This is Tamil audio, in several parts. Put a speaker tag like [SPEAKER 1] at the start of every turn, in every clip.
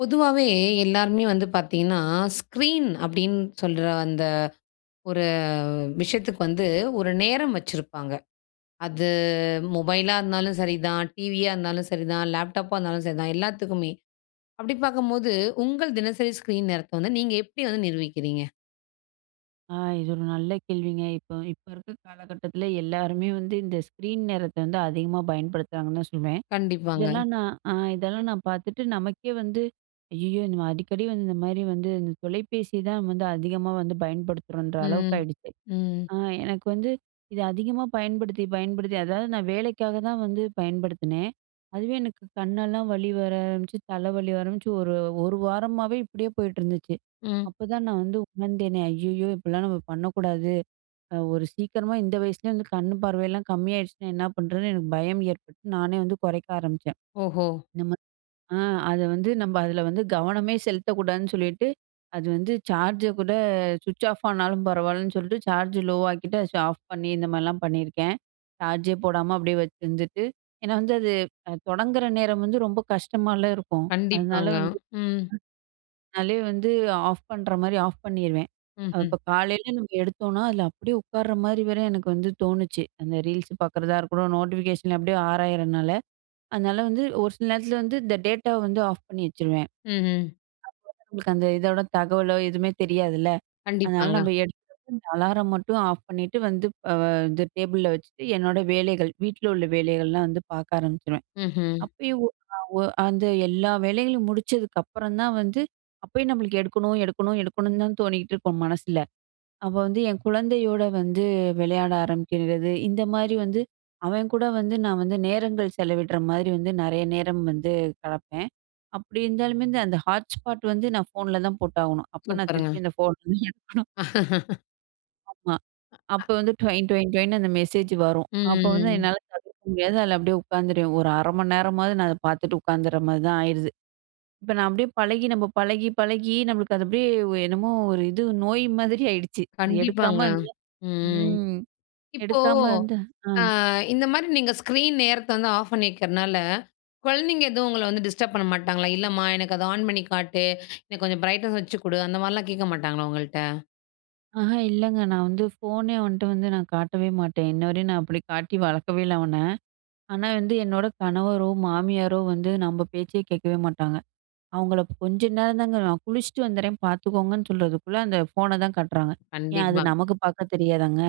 [SPEAKER 1] பொதுவாவே எல்லாருமே வந்து பார்த்திங்கன்னா, ஸ்க்ரீன் அப்படின்னு சொல்ற அந்த ஒரு விஷயத்துக்கு வந்து ஒரு நேரம் வச்சிருப்பாங்க. அது மொபைலா இருந்தாலும் சரிதான். டிவியா இருந்தாலும் சரி தான். லேப்டாப்பா இருந்தாலும் சரிதான் எல்லாத்துக்குமே. அப்படி பார்க்கும்போது, உங்க தினசரி ஸ்க்ரீன் நேரத்த வந்து நீங்க எப்படி வந்து நிர்வகிக்கிறீங்க?
[SPEAKER 2] ஆ இது ஒரு நல்ல கேள்விங்க. இப்போ இப்போ இருக்கிற காலகட்டத்தில எல்லாருமே வந்து இந்த ஸ்க்ரீன் நேரத்த வந்து அதிகமாக பயன்படுத்துறாங்கன்னு தான் சொல்லுவேன். அ
[SPEAKER 1] கண்டிப்பாங்க.
[SPEAKER 2] இதெல்லாம் நான், அ இதெல்லாம் நான் பார்த்துட்டு நமக்கே வந்து "ஐயயோ! இந்த அடிக்கடி வந்து இந்த மாதிரி வந்து இந்த தொலைபேசி தான் வந்து அதிகமா வந்து பயன்படுத்துறோம்ன்ற" அளவுக்கு
[SPEAKER 1] ம்,
[SPEAKER 2] ஆகிடுச்சு.
[SPEAKER 1] ம்.
[SPEAKER 2] ஆ எனக்கு வந்து இத அதிகமா பயன்படுத்தி பயன்படுத்தி, அதாவது நான் வேலைக்காக தான் வந்து பயன்படுத்தினேன். அதுவே எனக்கு கண்ணெல்லாம் வலி வர ஆரம்பிச்சு, தலை வலி ஆரம்பிச்சு, ஒரு 1 வாரமாவே இப்படியே போயிட்டு இருந்துச்சு.
[SPEAKER 1] ம்.
[SPEAKER 2] அப்பதான் நான் வந்து உணர்ந்தேனே. "ஐயயோ! இப்படிலாம் நம்ம பண்ணக்கூடாது ஒரு சீக்கிரமா இந்த வயசுலயே வந்து கண் பார்வையெல்லாம் கம்மி ஆயிடுச்சுனா என்ன பண்ணுறதுன்னு" எனக்கு பயம் ஏற்பட்டு, நானே வந்து குறைக்க ஆரம்பிச்சேன்.
[SPEAKER 1] ஓஹோ!
[SPEAKER 2] நம்ம அ அத வந்து நம்ம அதில வந்து கவனம் செலுத்தக்கூடாதுன்னு சொல்லிட்டு அது வந்து, சார்ஜ கூட சுவிட்ச் ஆஃப் ஆனாலும் பரவாயில்லன்னு சொல்லிட்டு சார்ஜ் லோ ஆக்கிட்டு, அத ஆஃப் பண்ணி இந்த மாதிரிலாம் பண்ணியிருக்கேன். சார்ஜே போடாம அப்படியே வச்சுருந்துட்டு ஏன்னா வந்து அது தொடங்கிற நேரம் வந்து ரொம்ப கஷ்டமாலாம் இருக்கும். அதனால்
[SPEAKER 1] கண்டிப்பாங்க,
[SPEAKER 2] வந்து,
[SPEAKER 1] ம்.
[SPEAKER 2] [unintelligible] அதே வந்து ஆஃப் பண்ணுற மாரி ஆஃப் பண்ணிடுவேன்.
[SPEAKER 1] ம்ஹ்ம்.
[SPEAKER 2] இப்போ காலையில நம்ம எடுத்தோம்னா அதில அப்படியே உட்கார்ற மாதிரி வர்ற எனக்கு வந்து தோணுச்சு. அந்த Reels பார்க்குறதா இருக்கட்டும். நோட்டிஃபிகேஷன் அப்படியே ஆராயிதுறனால அதனால வந்து ஒரு சில நேரத்தில வந்து இந்த டேட்டாவ வந்து ஆஃப் பண்ணி வச்சுடுவேன். அப்போ
[SPEAKER 1] ம்ஹ்ம்.
[SPEAKER 2] தான் நம்மளுக்கு அந்த இதோட தகவலோ, எதுவுமே தெரியாதுல்ல. அதனால
[SPEAKER 1] கண்டிப்பாங்க.
[SPEAKER 2] நம்ம எடுக்கிற அலாரம் மட்டும் ஆஃப் பண்ணிட்டு வந்து இந்த டேபிள்ல வச்சுட்டு என்னோடய வேலைகள், வீட்டல உள்ள வேலைகள்லாம் வந்து பார்க்க ஆரம்பிச்சுருவேன்.
[SPEAKER 1] ம்ஹ்ம்.
[SPEAKER 2] அப்பயும் அந்த எல்லா வேலைகளையும் முடிச்சதுக்கு அப்புறம் தான் வந்து, அப்பயும் நம்மளுக்கு "எடுக்கணும் எடுக்கணும் எடுக்கணும்னு" தான் தோணிட்டு இருக்கும் மனசில. அப்ப வந்து என் குழந்தையோட வந்து விளையாட ஆரம்பிக்கிறது. இந்த மாதிரி வந்து அவன் கூட வந்து நான் வந்து நேரங்கள் செலவிடுற மாரி வந்து நெறைய நேரம் வந்து கெடப்பேன். அப்டி இருந்தாலுமே வந்து அந்த ஹாட்ஸ்பாட் வந்து நான் ஃபோன்ல தான் போட்டாகணும். அப்போ நான்
[SPEAKER 1] சூப்பருங்க.
[SPEAKER 2] திருப்பி அந்த ஃபோன் எடுக்கணும். ஆமா. அப்ப
[SPEAKER 1] [unintelligible]
[SPEAKER 2] வந்து டொயின் டொயின்னு அந்த மெசேஜ் வரும். அப்ப வந்து
[SPEAKER 1] ம்.
[SPEAKER 2] என்னால தவிர்க்க முடியாது, அதுல அப்டியே உட்காந்துருவேன். ஒரு 1/2 மணி நேரமாவது, நான் அத பாத்துட்டு உட்காந்துற மாரி தான் ஆயிருது. இப்ப நான் அப்டியே பழகி, நம்ம பழகி பழகி நமக்கு அது அப்டியே ஒ என்னமோ ஒரு இது நோய் மாதிரி ஆயிடுச்சு அது
[SPEAKER 1] கண்டிப்பாங்க.
[SPEAKER 2] எடுக்காம இருந்தா
[SPEAKER 1] ம்.
[SPEAKER 2] ம்.
[SPEAKER 1] இப்போ,
[SPEAKER 2] எடுக்காம வந்து அ
[SPEAKER 1] ஆ இந்த மாரி நீங்க ஸ்க்ரீன் நேரத்த வந்து ஆஃப் பண்ணி வைக்குறதுனால, குழந்தைங்க எதுவும் உங்கள வந்து டிஸ்டர்ப் பண்ண மாட்டாங்களா? "இல்லம்மா எனக்கு அத ஆன் பண்ணி காட்டு எனக்கு கொஞ்சம் ப்ரைட்னெஸ் வச்சு குடு" அந்த மாரிலாம் கேட்க மாட்டாங்களா உங்கள்ட்ட?
[SPEAKER 2] ஆஹ, இல்லங்க நான் வந்து ஃபோனே அவன்ட வந்து நான் காட்டவே மாட்டேன். இன்ன வரயும், நான் அப்டி காட்டி வளக்கவே இல்ல அவன. ஆனா வந்து, என்னோட கணவரோ, மாமியாரோ வந்து நம்ம பேச்சே கேட்கவே மாட்டாங்க. அவங்கள கொஞ்சம் நேரம் தாங்க, "நான் குளிச்சிட்டு வந்துறேன் பாத்துக்கோங்கன்னு" சொல்றதுக்குள்ள அந்த ஃபோன தான் காட்டுறாங்க. ஏன், அது
[SPEAKER 1] கண்டிப்பா.
[SPEAKER 2] நமக்கு பாக்க தெரியாதாங்க?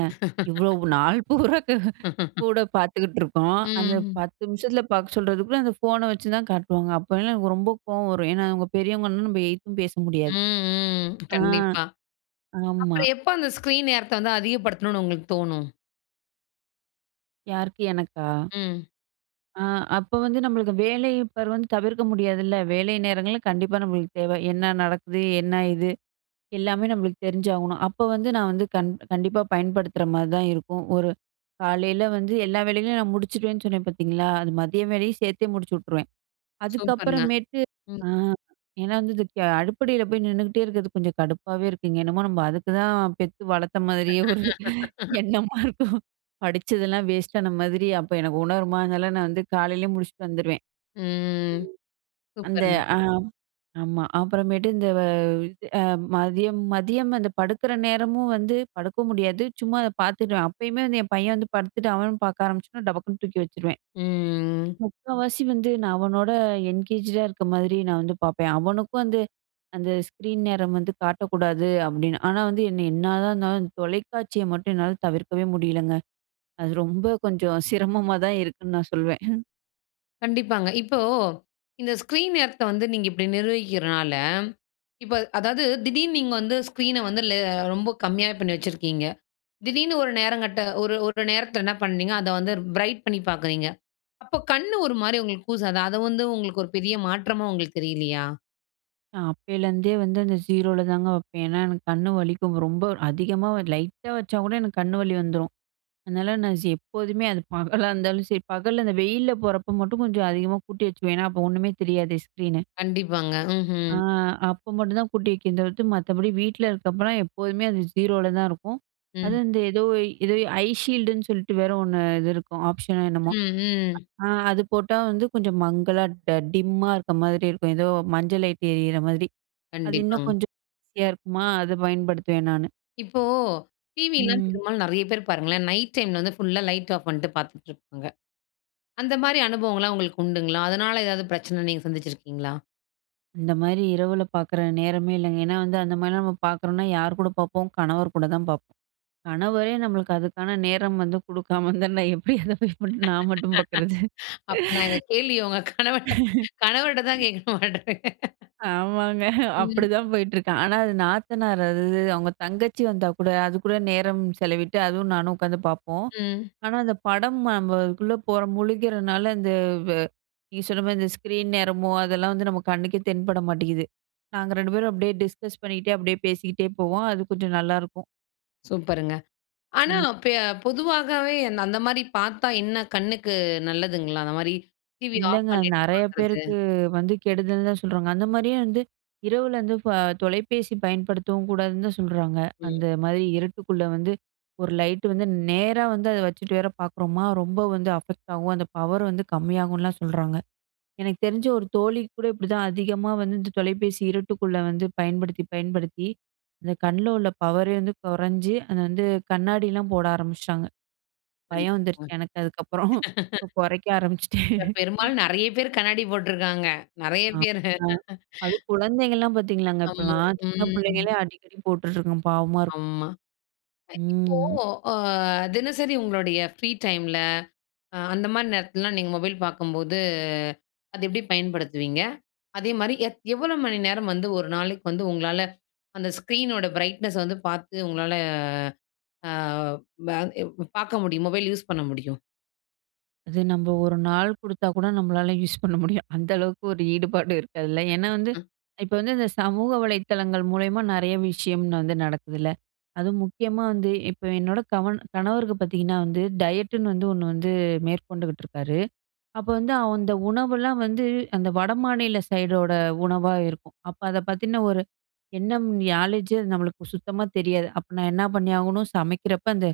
[SPEAKER 2] இவ்ளோ நாள் பூரா கூட பாத்துக்கிட்டு இருக்கோம். அந்த
[SPEAKER 1] ம்.
[SPEAKER 2] 10 நிமிஷத்துல பாக்க சொல்றதுக்குள்ள அந்த ஃபோன வச்சுதான் காட்டுவாங்க. அப்போலாம், எனக்கு ரொம்ப கோவம் வரும். ஏன்னா, அவங்க பெரியவங்கன்னு நம்ம எதித்தும் பேச முடியாது.
[SPEAKER 1] ம் ம்.
[SPEAKER 2] ஆ.
[SPEAKER 1] கண்டிப்பா.
[SPEAKER 2] ஆமா.
[SPEAKER 1] அப்பறம் எப்ப அந்த ஸ்க்ரீன் நேரத்த வந்து அதிகப்படுத்தணும்னு உங்களுக்கு தோணும்?
[SPEAKER 2] யாருக்கு? எனக்கா?
[SPEAKER 1] ம்.
[SPEAKER 2] ஆ, அப்போ வந்து நம்மளுக்கு வேலை பார் வந்து தவிர்க்க முடியாதுல்ல. வேலை நேரங்கள்ல கண்டிப்பா நம்மளுக்கு தேவ என்ன நடக்குது? என்ன இது? எல்லாமே நம்மளுக்கு தெரிஞ்சாகணும். அப்போ வந்து நான் வந்து கண் கண்டிப்பா பயன்படுத்துகிற மாதிரி தான் இருக்கும். ஒரு காலையில வந்து எல்லா வேலைகளையும் நான் முடிச்சிடுவேன்னு சொன்னேன் பாத்தீங்களா, அது மதிய வேலையும் சேர்த்தே முடிச்சு விட்டுருவேன்.
[SPEAKER 1] சூப்பருங்க,
[SPEAKER 2] அதுக்கப்புறமேட்டு
[SPEAKER 1] ம்.
[SPEAKER 2] அ ஏன்னா வந்து இது அடுப்படியில போய் நின்னுட்டே இருக்கிறது கொஞ்சம் கடுப்பாவே இருக்கு. இங்க என்னமோ நம்ம அதுக்கு தான் பெத்து வளர்த்த மாதிரியே ஒரு எண்ணமா இருக்கும். படிச்சதெல்லாம் வேஸ்ட்டான மாதிரி அப்போ எனக்கு உணர்மா அதுனால, நான் வந்து காலையிலயே முடிச்சுட்டு வந்துருவேன்.
[SPEAKER 1] ம்,
[SPEAKER 2] அந்த
[SPEAKER 1] சூப்பருங்க.
[SPEAKER 2] ஆ ஆமா. அப்புறமேட்டு இந்த அது மதியம், மதியம் அந்த படுக்கிற நேரமும் வந்து படுக்க முடியாது. சும்மா அத பாத்துடுவேன். அப்பயுமே வந்து என் பையன் வந்து படுத்துட்டு அவனும் பாக்க ஆரம்பிச்சனா, டபக்குன்னு தூக்கி வச்சுடுவேன்.
[SPEAKER 1] ம்.
[SPEAKER 2] முக்காவாசி வந்து நான் அவனோட என்கேஜ் டா இருக்கிற மாதிரி நான் வந்து பாப்பேன். "அவனுக்கும் வந்து அந்த ஸ்க்ரீன் நேரம் வந்து காட்டக்கூடாது" அப்படின்னு. ஆனா வந்து என்ன என்னதான் இருந்தாலும், அந்த தொலைக்காட்சிய மட்டும் என்னால தவிர்க்கவே முடியலங்க. அது ரொம்ப கொஞ்சம் சிரமமா தான் இருக்குன்னு நான் சொல்வேன்.
[SPEAKER 1] கண்டிப்பாங்க இப்போ, இந்த ஸ்க்ரீன் நேரத்த வந்து நீங்க இப்டி நிர்வகிக்கிறதுனால, இப்ப அதாவது திடீர்னு நீங்க வந்து ஸ்க்ரீன வந்து லே ரொம்ப கம்மியா பண்ணி வச்சிருக்கீங்க, திடீர்னு ஒரு நேரம் கட்ட ஒரு ஒரு நேரத்தில் என்ன பண்றீங்க? அத வந்து பிரைட் பண்ணி பார்க்குறீங்க, அப்ப கண்ணு ஒரு மாரி உங்களுக்கு கூசாதா? அத வந்து உங்களுக்கு ஒரு பெரிய மாற்றமா உங்களுக்கு தெரியலையா?
[SPEAKER 2] நான் அப்பேலருந்தே வந்து அந்த 0ல தாங்க வப்பேன். ஏன்னா எனக்கு கண் வலிக்கும் ரொம்ப, அதிகமா லைட்டா வச்சா கூட எனக்கு கண் வலி வந்துரும். அதனால நான் ஜீ எப்போதுமே அது பகலா இருந்தாலும் சரி, பகல்ல அந்த வெயில்ல போறப்போ மட்டும் கொஞ்சம் அதிகமா கூட்டி வச்சுக்குவேன் ஏனா அப்போ ஒண்ணுமே தெரியாதே ஸ்க்ரீனு.
[SPEAKER 1] கண்டிப்பாங்க
[SPEAKER 2] ஆ
[SPEAKER 1] ம்ஹ்ம்.
[SPEAKER 2] அப்ப மட்டும் தான் கூட்டி வைக்கிறது தவித்து மற்றபடி வீட்டில இருக்கப்போலாம் எப்போதுமே, அது 0ல தான் இருக்கும். அது
[SPEAKER 1] ம்.
[SPEAKER 2] வந்து ஏதோ ஏதோ ஐ ஷீல்டுன்னு சொல்லிட்டு வேற ஒண்ணு இது இருக்கும். ஆப்ஷன் னோ என்னமோ,
[SPEAKER 1] ம் ம்.
[SPEAKER 2] அ அது போட்டா வந்து கொஞ்சம் மங்கலா டிம்மா இருக்கிற மாதிரி இருக்கும். ஏதோ மஞ்ச லைட் எரியிற மாரி. அது இன்னும்
[SPEAKER 1] கண்டிப்பாங்க.
[SPEAKER 2] கொஞ்சம் ஈஸியா இருக்குமா, அதை பயன்படுத்துவேன் நானு.
[SPEAKER 1] இப்போ டிவிலாம்,
[SPEAKER 2] ம்.
[SPEAKER 1] பெரும்பாலும் நெறைய பேரு பாருங்களேன், நைட் டைம்ல வந்து ஃபுல்லா லைட் ஆஃப் பண்ணிட்டு பார்த்துட்டு இருப்பாங்க. அந்த மாரி அனுபவங்கள்லாம் உங்களுக்கு உண்டுங்களா? அதனால ஏதாவது பிரச்சனை நீங்க சந்திச்சிருக்கீங்களா?
[SPEAKER 2] இந்த மாதிரி இரவுல பாக்கிற நேரமே இல்லங்க. ஏன்னா வந்து அந்த மாரிலாம் நம்ம பாக்குறோம்னா யார் கூட பார்ப்போம், கணவர் கூட தான் பார்ப்போம். கணவரே நம்மளுக்கு அதுக்கான நேரம் வந்து குடுக்காம இருந்தா எப்படி அதை போய் நான் மட்டும் பார்க்கறது?
[SPEAKER 1] அப்ப நான் இந்த கேள்விய உங்க கணவன் கணவர்ட்ட தான் கேட்கணும் அடுத்து.
[SPEAKER 2] ஆமாங்க.
[SPEAKER 1] ம்.
[SPEAKER 2] அப்படிதான் போயிட்டுருக்கேன். ஆனா, அது நாத்தனார் அது அவங்க தங்கச்சி வந்தா கூட, அதுக்கூட நேரம் செலவிட்டு அதுவும் நானும் உட்காந்து பார்ப்போம்.
[SPEAKER 1] ம்.
[SPEAKER 2] ஆனா, அந்த படம் நம்ம அதுக்குள்ளே போகிற முழுக்கிறனால, அந்த வ் வ நீங்க சொன்ன மாதிரி இந்த ஸ்க்ரீன் நேரமோ, அதெல்லாம் வந்து நம்ம கண்ணுக்கே தென்பட மாட்டேங்குது. நாங்க 2 பேரும் அப்படியே டிஸ்கஸ் பண்ணிகிட்டே அப்படியே பேசிக்கிட்டே போவோம். அது கொஞ்சம் நல்லாயிருக்கும்.
[SPEAKER 1] சூப்பருங்க. ஆனா,
[SPEAKER 2] ம்.
[SPEAKER 1] பே பொதுவாகவே அந்த மாதிரி பாத்தா என்ன கண்ணுக்கு நல்லதுங்களா? அந்த மாரி டிவி ஆஃப்
[SPEAKER 2] இல்லங்க.
[SPEAKER 1] பண்ணிட்டு
[SPEAKER 2] நெறைய
[SPEAKER 1] பாக்குறது.
[SPEAKER 2] பேருக்கு வந்து கெடுதல் தான் சொல்றாங்க. அந்த மாரியும் வந்து இரவுல வந்து தொலைபேசி பயன்படுத்தவும் கூடாதுன்னு தான் சொல்றாங்க.
[SPEAKER 1] ம்.
[SPEAKER 2] அந்த மாதிரி இருட்டுக்குள்ளே வந்து ஒரு லைட் வந்து நேரா வந்து அதை வச்சுட்டு வேற பார்க்குறோமா. ரொம்ப வந்து அஃபெக்ட் ஆகும். அந்த பவர் வந்து கம்மியாகும்லாம் சொல்றாங்க. எனக்கு தெரிஞ்சு ஒரு தோழிக்கு கூட இப்படி தான் அதிகமா வந்து இந்த தொலைபேசி இருட்டுக்குள்ள வந்து பயன்படுத்தி, பயன்படுத்தி அந்த கண்ல உள்ள பவரே வந்து குறைஞ்சு அதை வந்து கண்ணாடிலாம் போட ஆரம்பிச்சுட்டாங்க. பயம் வந்துருச்சு
[SPEAKER 1] கண்டிப்பாங்க.
[SPEAKER 2] எனக்கு அதுக்கப்புறம் குறைக்க ஆரம்பிச்சுட்டேன்.
[SPEAKER 1] பெரும்பாலும் நெறைய பேர் கண்ணாடி போட்டிருக்காங்க. நெறைய பேர்.
[SPEAKER 2] ஆமா, அதுவும் குழந்தைங்கலாம் பாத்தீங்களாங்க,
[SPEAKER 1] ஆமா,
[SPEAKER 2] இப்போலாம் சின்ன
[SPEAKER 1] ம்.
[SPEAKER 2] பிள்ளைங்களே அடிக்கடி போட்டுட்ருங்க பாவமா இருக்கும்.
[SPEAKER 1] ஆமா.
[SPEAKER 2] ம்.
[SPEAKER 1] இப்போ அ தினசரி உங்களுடைய ஃப்ரீ டைம்ல, அ அந்த மாதிரி நேரத்துலலாம் நீங்க மொபைல் பாக்கும்போது அத எப்படி பயன்படுத்துவீங்க? அதேமாரி எ எவ்வளோ மணி நேரம் வந்து ஒரு நாளைக்கு வந்து உங்களால அந்த ஸ்க்ரீனோட பிரைட்னஸ் வந்து பாத்து உங்களால அ ப பாக்க முடியும், மொபைல் யூஸ் பண்ண முடியும்.
[SPEAKER 2] அது நம்ப 1 நாள் குடுத்தா கூட நம்பளால யூஸ் பண்ண முடியும். அந்த அளவுக்கு ஒரு ஈடுபாடு இருக்கு அதுல. ஏன்னா வந்து
[SPEAKER 1] [unintelligible]
[SPEAKER 2] இப்ப வந்து இந்த சமூக வலைத்தளங்கள் மூலியமா நெறைய விஷயம் வந்து நடக்குதுல்ல, அதுவும் முக்கியமா வந்து இப்ப "என்னோட கணவன் கணவருக்கு பாத்தீங்கன்னா வந்து, டயட்டுன்னு வந்து ஒண்ணு வந்து மேற்கொண்டுகிட்டுருக்காரு. அப்ப வந்து அந்த உணவெல்லாம் வந்து, அந்த வடமாநில சைடோட உணவா இருக்கும். அப்ப அத பத்தின ஒரு எண்ணம் நாலேஜ் ஜு நம்மளுக்கு சுத்தமா தெரியாது. அப்ப நான் என்னா பண்ணி ஆகணும்! சமைக்கிறப்ப அந்த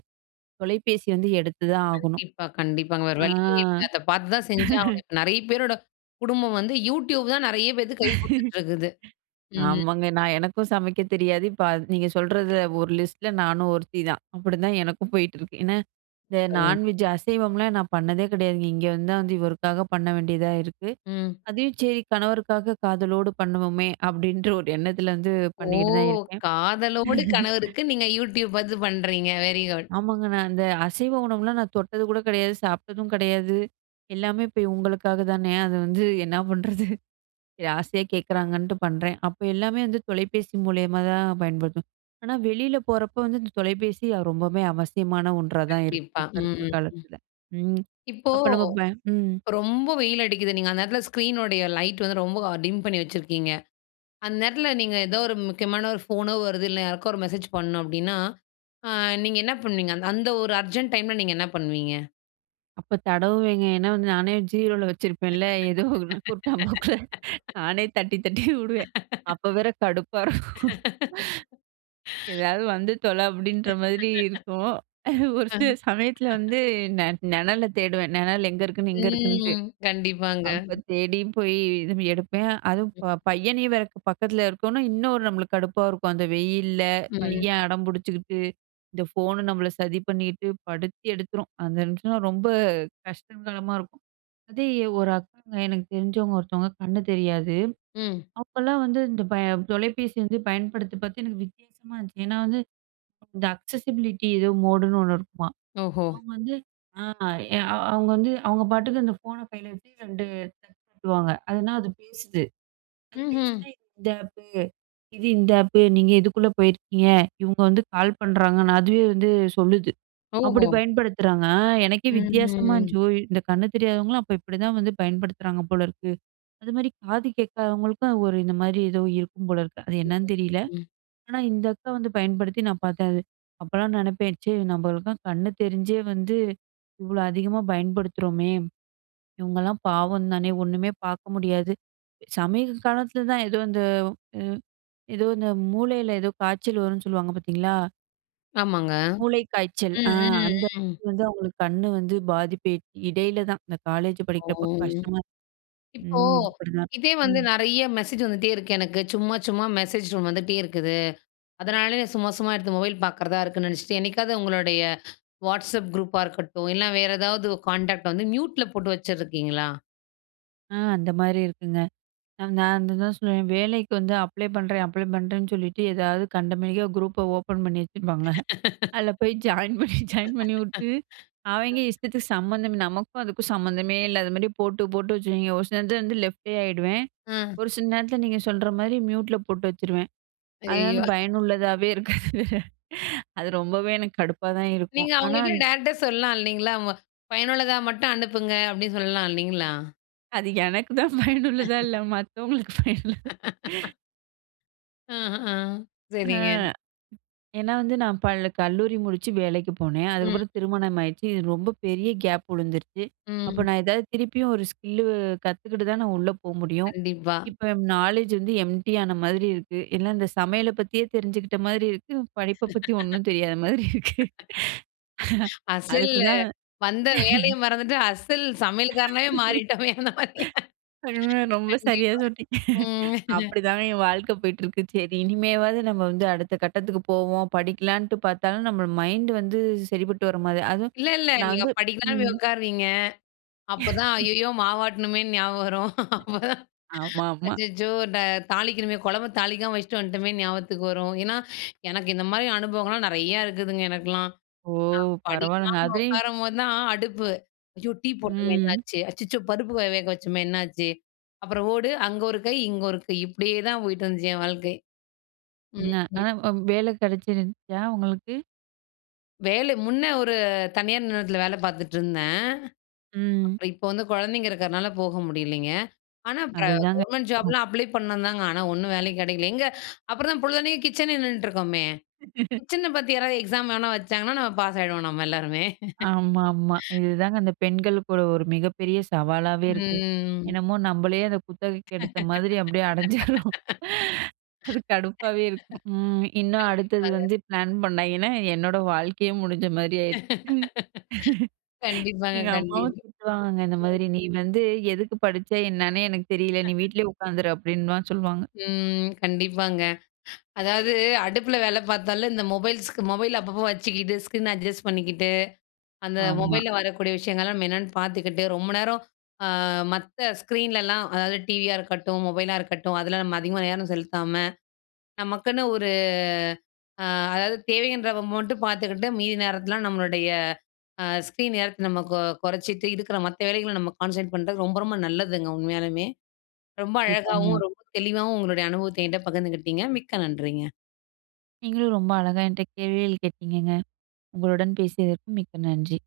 [SPEAKER 2] தொலைபேசிய வந்து எடுத்து தான் ஆகணும்.
[SPEAKER 1] கண்டிப்பா கண்டிப்பாங்க. வேற
[SPEAKER 2] அ.
[SPEAKER 1] வழியே இல்லை. அதை பாத்து தான் செஞ்சு ஆவணும். இப்போ நெறைய பேரோட குடும்பம் வந்து YouTube தான் நெறைய பேத்துக்கு கை குடுத்துட்டுருக்குது. ம்.
[SPEAKER 2] ஆமாங்க நான் எனக்கும் சமைக்கத் தெரியாது. இப்ப அத் நீங்க சொல்றதுல ஒரு லிஸ்ட்ல நானும் ஒருத்திதான், அப்படிதான் எனக்கும் போயிட்டு இருக்கு. ஏன்னா
[SPEAKER 1] இப்ப
[SPEAKER 2] இந்த
[SPEAKER 1] பாருங்க
[SPEAKER 2] நான்வெஜ்ஜு, அசைவம்லாம் நான் பண்ணதே கிடையாதுங்க. இங்க வந்து தான் வந்து இவருக்காக பண்ண வேண்டியதா இருக்கு.
[SPEAKER 1] ம்.
[SPEAKER 2] "அதையும் சரி கணவருக்காக காதலோடு பண்ணுவோமே" அப்படின்ற ஒரு எண்ணத்துல வந்து
[SPEAKER 1] ஓ!
[SPEAKER 2] பண்ணிக்கிட்டு தான் இருக்கேன்.
[SPEAKER 1] காதலோடு கணவருக்கு நீங்க YouTube பாத்து பண்றீங்க. Very good!
[SPEAKER 2] ஆமாங்க நான் அந்த அசைவ உணவுலாம் நான் தொட்டது கூட கிடையாது, சாப்பிட்டதும் கிடையாது. எல்லாமே இப்ப இவுங்களுக்காக தானே! அது வந்து என்னா பண்ணுறது, சரி ஆசையா கேக்கறாங்கன்ட்டு பண்றேன். அப்ப எல்லாமே வந்து தொலைபேசி மூலியமா தான் பயன்படுத்து ஆனா வெளியில போறப்ப வந்து இந்த தொலைபேசி அ ரொம்பவும் அவசியமான ஒன்றா தான் இருக்கு,
[SPEAKER 1] கண்டிப்பா.
[SPEAKER 2] இப்ப
[SPEAKER 1] ம்
[SPEAKER 2] இருக்க
[SPEAKER 1] ஹ்ம் ம்.
[SPEAKER 2] காலத்தில. ம்.
[SPEAKER 1] இப்போ
[SPEAKER 2] அப்போ நம்ம ப ம்.
[SPEAKER 1] ரொம்ப வெயில் அடிக்குது. நீங்க அந்த நேரத்துல ஸ்க்ரீனுடைய லைட் வந்து ரொம்ப டிம் பண்ணி வச்சிருக்கீங்க. அந்த நேரத்துல நீங்க ஏதோ ஒரு முக்கியமான ஒரு ஃபோனோ வருது, இல்லை யாருக்கோ ஒரு மெசேஜ் பண்ணணும் அப்படின்னா, அ நீங்க என்ன பண்ணுவீங்க? அந்த ஒரு அர்ஜெண்ட் டைம்ல நீங்க என்ன பண்ணுவீங்க?
[SPEAKER 2] அப்போ தடவுவேங்க. ஏன்னா வந்து, நானே ஜீரோல வச்சிருப்பேன்ல ஏதோ குருட்டாம் போக்குல நானே தட்டி, தட்டி உடுவேன். அப்போ வேற கடுப்பா இருக்கும். ஏதாவது வந்து தொலை அப்டின்ற மாரி இருக்கும். ஒரு
[SPEAKER 1] அ.
[SPEAKER 2] சில சமயத்துல வந்து நெ நெணல தேடுவேன். நெணல் எங்க இருக்குன்னு, இங்க இருக்குன்ட்டு.
[SPEAKER 1] ம், கண்டிப்பாங்க.
[SPEAKER 2] அப்போ தேடியும் போய் இது எடுப்பேன். அதுவும் பையனையும் வேற பக்கத்தில இருக்கோம்னா, இன்னும் நம்பளுக்கு கடுப்பா இருக்கும். அந்த வெயில்ல,
[SPEAKER 1] ம்.
[SPEAKER 2] பையன் அடம் பிடிச்சுக்கிட்டு, இந்த ஃபோன் நம்பள சதி பண்ணிகிட்டு படுத்தி எடுத்துரும். அந்த நிமிஷன்னா ரொம்ப கஷ்டங்காலமா இருக்கும். அதே, ஒரு அக்காங்க. எனக்கு தெரிஞ்சவங்க ஒருத்தவங்க கண்ணு தெரியாது.
[SPEAKER 1] ம்.
[SPEAKER 2] அப்போலாம் வந்து இந்த தொலைபேசி வந்து பயன்படுத்தி பாத்து எனக்கு வித்தியாசமா இருந்துச்சு. ஏன்னா, வந்து இந்த அக்சஸிபிலிட்டி ஏதோ மோடுன்னு 1 இருக்குமாம்.
[SPEAKER 1] ஓஹோ!
[SPEAKER 2] அவங்க வந்து, ஆ அவங்க வந்து அவங்க பாட்டுக்கு அந்த ஃபோன கையில வச்சு 2 [unintelligible] வாங்க. அதுனா, அது பேசுது, அது
[SPEAKER 1] ம்ஹ்ம்.
[SPEAKER 2] பேசினா இந்த ஆப்பு, இது இந்த ஆப்பு நீங்க இதுக்குள்ளே போயிருக்கீங்க. இவங்க வந்து கால் பண்ணுறாங்கன்னு அதுவே வந்து சொல்லுது. அப்டி
[SPEAKER 1] ஓஹோ!
[SPEAKER 2] பயன்படுத்துறாங்க, எனக்கே வித்தியாசமா
[SPEAKER 1] ம்ஹ்ம்.
[SPEAKER 2] இருந்துச்சு. ஓ! இந்த கண்ணு தெரியாதவங்களும் அப்போ இப்டி தான் வந்து பயன்படுத்துறாங்க போல இருக்கு. அது மாதிரி காது கேட்காதவங்களுக்கும் ஒரு இந்த மாதிரி ஏதோ இருக்கும் போல இருக்கு, அது என்னன்னு தெரியல.
[SPEAKER 1] [unintelligible]
[SPEAKER 2] ஆனா, இந்த அக்கா வந்து பயன்படுத்தி நான் பாத்தேன். அது. அப்போலாம் நினைப்பேன், ச்ச நம்பளுக்கும் கண்ணு தெரிஞ்சே வந்து இவ்ளோ அதிகமா பயன்படுத்துறோமே, இவங்கலாம் பாவம் தானே ஒண்ணுமே பாக்க முடியாது. சமீப காலத்துல தான் ஏதோ இந்த, ம். ஏதோ இந்த மூளையில ஏதோ காய்ச்சல் வரும்ன்னு சொல்லுவாங்க, பாத்தீங்களா?
[SPEAKER 1] ஆமாங்க.
[SPEAKER 2] மூளைக்காய்ச்சல்.
[SPEAKER 1] ம்,
[SPEAKER 2] அ அந்த
[SPEAKER 1] ம், ம்.
[SPEAKER 2] [unintelligible] வந்து அவுங்களுக்கு கண்ணு வந்து பாதிப்பு இ இடையில தான் இந்த காலேஜூ
[SPEAKER 1] ஓ!
[SPEAKER 2] படிக்கிறப்போ கஷ்டமா
[SPEAKER 1] இப்போ,
[SPEAKER 2] ம் அப்படிதான்.
[SPEAKER 1] இதே வந்து
[SPEAKER 2] ம்.
[SPEAKER 1] நெறைய மெசேஜ் வந்துட்டே இருக்கு எனக்கு. சும்மா, சும்மா மெசேஜ் டோன் வந்துட்டே இருக்குது. அதனாலயே நான் சும்மா, சும்மா எடுத்து மொபைல் பாக்கறதா இருக்குன்னு நெனைச்சிட்டு, என்னைக்காவது உங்களுடைய வாட்ஸ்அப் குரூப்பா இருக்கட்டும், இல்லன்னா வேறு ஏதாவது கான்டாக்ட் வந்து மியூட்ல போட்டு வச்சுருக்கீங்களா?
[SPEAKER 2] ஆ, அந்த மாரி இருக்குங்க. நான் அதுதான் சொல்லுவேன். வேலைக்கு வந்து அப்ளை பண்றேன் அப்ளை பண்றேன்னு சொல்லிட்டு, ஏதாவது கண்டமேனிக்கா குரூப்ப ஓப்பன் பண்ணி வச்சுருப்பாங்க. அதுல போயி ஜாயின் பண்ணி, ஜாயின் பண்ணிவுட்டு, அவய்ங்க இஷ்டத்துக்கு சம்மந்தமே நமக்கும் அதுக்கும் சம்மந்தமே இல்லாத மாரி போட்டு, போட்டு வச்சுருவாய்ங்க. ஒரு சில நேரத்துல வந்து லெஃப்டே ஆயிடுவேன்.
[SPEAKER 1] அ.
[SPEAKER 2] ஒரு சில நேரத்துல நீங்க சொல்ற மாரி மியூட்ல போட்டு வச்சுருவேன். அதனால
[SPEAKER 1] அய்யயோ!.
[SPEAKER 2] பயனுள்ளதாவே இருக்காது. அது ரொம்பவே எனக்கு கடுப்பா தான் இருக்கும்.
[SPEAKER 1] நீங்க
[SPEAKER 2] ஆனா
[SPEAKER 1] அவங்கள்ட்ட டைரக்ட்டா சொல்லலாம் இல்லைங்களா? அ "பயனுள்ளதா மட்டும் அனுப்புங்க" அப்படின்னு சொல்லலாம் இல்லைங்களா?
[SPEAKER 2] அது எனக்கு தான் பயனுள்ளதா இல்ல மத்தவங்களுக்கு பயனுள்ள
[SPEAKER 1] ஆஹான்,
[SPEAKER 2] ஆ.
[SPEAKER 1] சரிங்க.
[SPEAKER 2] ஏன்னா வந்து நான் பள் கல்லூரி முடிச்சு வேலைக்கு போனேன்.
[SPEAKER 1] ம்.
[SPEAKER 2] அதுக்கப்புறம் திருமணம் ஆயிடுச்சு. இது ரொம்ப பெரிய கேப் உழுந்துருச்சு. அப்போ
[SPEAKER 1] ம்.
[SPEAKER 2] நான் ஏதாவது திருப்பியும் ஒரு ஸ்கில்லு கத்துக்கிட்டு தான் நான் உள்ள போ முடியும்.
[SPEAKER 1] கண்டிப்பா.
[SPEAKER 2] இப்போ ம் நாலேட்ஜ் வந்து எம்ப்டியான மாதிரி இருக்கு. எல்லாம் இந்த சமையல பத்தியே தெரிஞ்சுகிட்ட மாதிரி இருக்கு, படிப்பை பத்தி ஒண்ணும் தெரியாத மாதிரி இருக்கு.
[SPEAKER 1] அசல்லு
[SPEAKER 2] அதுக்குதான்.
[SPEAKER 1] வந்த வேலையை மறந்துட்டு, அசல் சமையல்காரனாவே மாறிட்டோமே! அந்த மாரியா?
[SPEAKER 2] .அ, ரொம்ப சரியா
[SPEAKER 1] கண்டிப்பா.
[SPEAKER 2] சொன்னீங்க.
[SPEAKER 1] ம்.
[SPEAKER 2] அப்படிதான் என் வாழ்க்கை போயிட்டுருக்கு. சரி இனிமேவாவது நம்ம வந்து அடுத்த கட்டத்துக்கு போவோம், படிக்கலான்ட்டு பாத்தாலும் நம்மளோட மைண்டு வந்து, சரிப்பட்டு வர மாரி அதுவும்
[SPEAKER 1] இல்ல ,இல்ல.
[SPEAKER 2] நான்
[SPEAKER 1] நீங்க
[SPEAKER 2] வந்து
[SPEAKER 1] படிக்கலாம்ன்னு போய்
[SPEAKER 2] ம்.
[SPEAKER 1] உட்காருவீங்க. அப்போதான் ஐயயோ! மாவாட்டணுமேன்னு ஞாபகம் வரும். அப்போதான்,
[SPEAKER 2] ஆமாமா.
[SPEAKER 1] "அச்சச்சோ! ட தாளிக்கணுமே, கொழம்ப தாளிக்காம வச்சுட்டு வந்துட்டோமே" ஞாபகத்துக்கு வரும். ஏன்னா, எனக்கு இந்த மாரி அனுபவங்கள்லாம் நெறையா இருக்குதுங்க, எனக்கெல்லாம்.
[SPEAKER 2] ஓ!
[SPEAKER 1] நான்
[SPEAKER 2] பரவால்லங்க.
[SPEAKER 1] படிக்கலாம்ன்னு
[SPEAKER 2] அதையும்
[SPEAKER 1] உக்காரம்போது தான், அடுப்பு "ஐயோ டீ போட்டோமே
[SPEAKER 2] ம்.
[SPEAKER 1] என்னாச்சு? அச்சச்சோ! பருப்பு வ வேக வச்சோமே என்னாச்சு?" அப்புறம் ஓடு. அங்கே ஒரு கை, இங்க ஒரு கை. இப்படியே தான் போய்ட்டுருந்துச்சு, என் வாழ்க்கை.
[SPEAKER 2] ன்ன,
[SPEAKER 1] ம், ம்.
[SPEAKER 2] ஆனா, அவ் வேலை கிடைச்சிருந்துச்சா, உங்களுக்கு?
[SPEAKER 1] வேலை முன்னே ஒரு தனியார் நிறுவனத்துல வேலை பாத்துட்டிருந்தேன்.
[SPEAKER 2] ம்.
[SPEAKER 1] அப்புறம் இப்போ வந்து கொழந்தைங்க இருக்கிறனால போக முடியலைங்க. ஆனா இப்ப
[SPEAKER 2] அதுதாங்க,
[SPEAKER 1] கவர்மெண்ட்
[SPEAKER 2] ம்.
[SPEAKER 1] ஜாப்லாம் அப்ளை பண்ணேன் தாங்க. ஆனா ஒண்ணும் வேலையும் கிடைக்கல. எங்கே, அப்புறம் தான் பொழுதன்னைக்கும் கிச்சனே நின்னுட்டுருக்கோமே! கிச்சன பத்தி யாராவது எக்ஸாம் வேணா வச்சாங்கன்னா, நம்ம பாஸ் ஆயிடுவோம் நம்ம எல்லாருமே.
[SPEAKER 2] ஆமா ஆமா. இதுதாங்க அந்த பெண்களுக்குக் கூட ஒரு மிகப்பெரிய சவாலாவே இருக்கு.
[SPEAKER 1] ம்.
[SPEAKER 2] என்னமோ நம்பளே அத குத்தகைக்கு எடுத்த மாதிரி அப்படியே அடைஞ்சிடுறோம். அது கடுப்பாகவே இருக்கும். ம், இன்னும் அடுத்தது
[SPEAKER 1] கண்டிப்பாங்க.
[SPEAKER 2] வந்து பிளான் பண்ணாய்ங்கன்னா, என்னோடய வாழ்க்கையே முடிஞ்ச மாரி ஆயிரு
[SPEAKER 1] கண்டிப்பாங்க,
[SPEAKER 2] எங்க அம்மாவும்
[SPEAKER 1] கண்டிப்
[SPEAKER 2] திட்டுவாங்கங்க. இந்த மாதிரி "நீ வந்து எதுக்கு படிச்ச, என்னன்னே எனக்கு தெரியல! நீ வீட்லயே உக்காந்துரு." அப்படின்னுலாம் சொல்லுவாங்க.
[SPEAKER 1] ம், கண்டிப்பாங்க. அதாவது அடுப்புல வேலை பாத்தாலே, இந்த மொபைல்-, மொபைல் அப்பப்போ வச்சுக்கிட்டு, ஸ்க்ரீன் அட்ஜஸ்ட் பண்ணிக்கிட்டு, அந்த
[SPEAKER 2] ஆமா.
[SPEAKER 1] மொபைல்ல வரக்கூடிய விஷயங்கள்லாம் நம்ம என்னன்னு பாத்துக்கிட்டு, ரொம்ப நேரம் அ மத்த ஸ்க்ரீன்லலாம், அதாவது டிவியா இருக்கட்டும், மொபைலா இருக்கட்டும், அதுல நம்ம அதிகமா நேரம் செலுத்தாம, நமக்குன்னு ஒரு அ அதாவது தேவைன்றப்ப மட்டும் பாத்துக்கிட்டு, மீதி நேரத்துலலாம் நம்மளுடைய அ ஸ்க்ரீன் நேரத்தை நம்ம கொ கொறைச்சுட்டு, இருக்கிற மத்த வேலைகள நம்ம கான்சன்ட்ரேட் பண்ணுறது ரொம்ப ரொம்ப நல்லதுங்க உண்மையாலுமே. ரொம்ப அழகாவும்,
[SPEAKER 2] கண்டிப்பாங்க.
[SPEAKER 1] ரொம்ப தெளிவாவும் உங்களுடைய அனுபவத்த என்ட்ட பகிந்துகிட்டங்க. மிக்க நன்றிங்க.
[SPEAKER 2] நீங்களும் ரொம்ப அழகா என்ட்ட கேள்விகள் கேட்டீங்கங்க. உங்களுடன் பேசியதற்கு மிக்க நன்றி.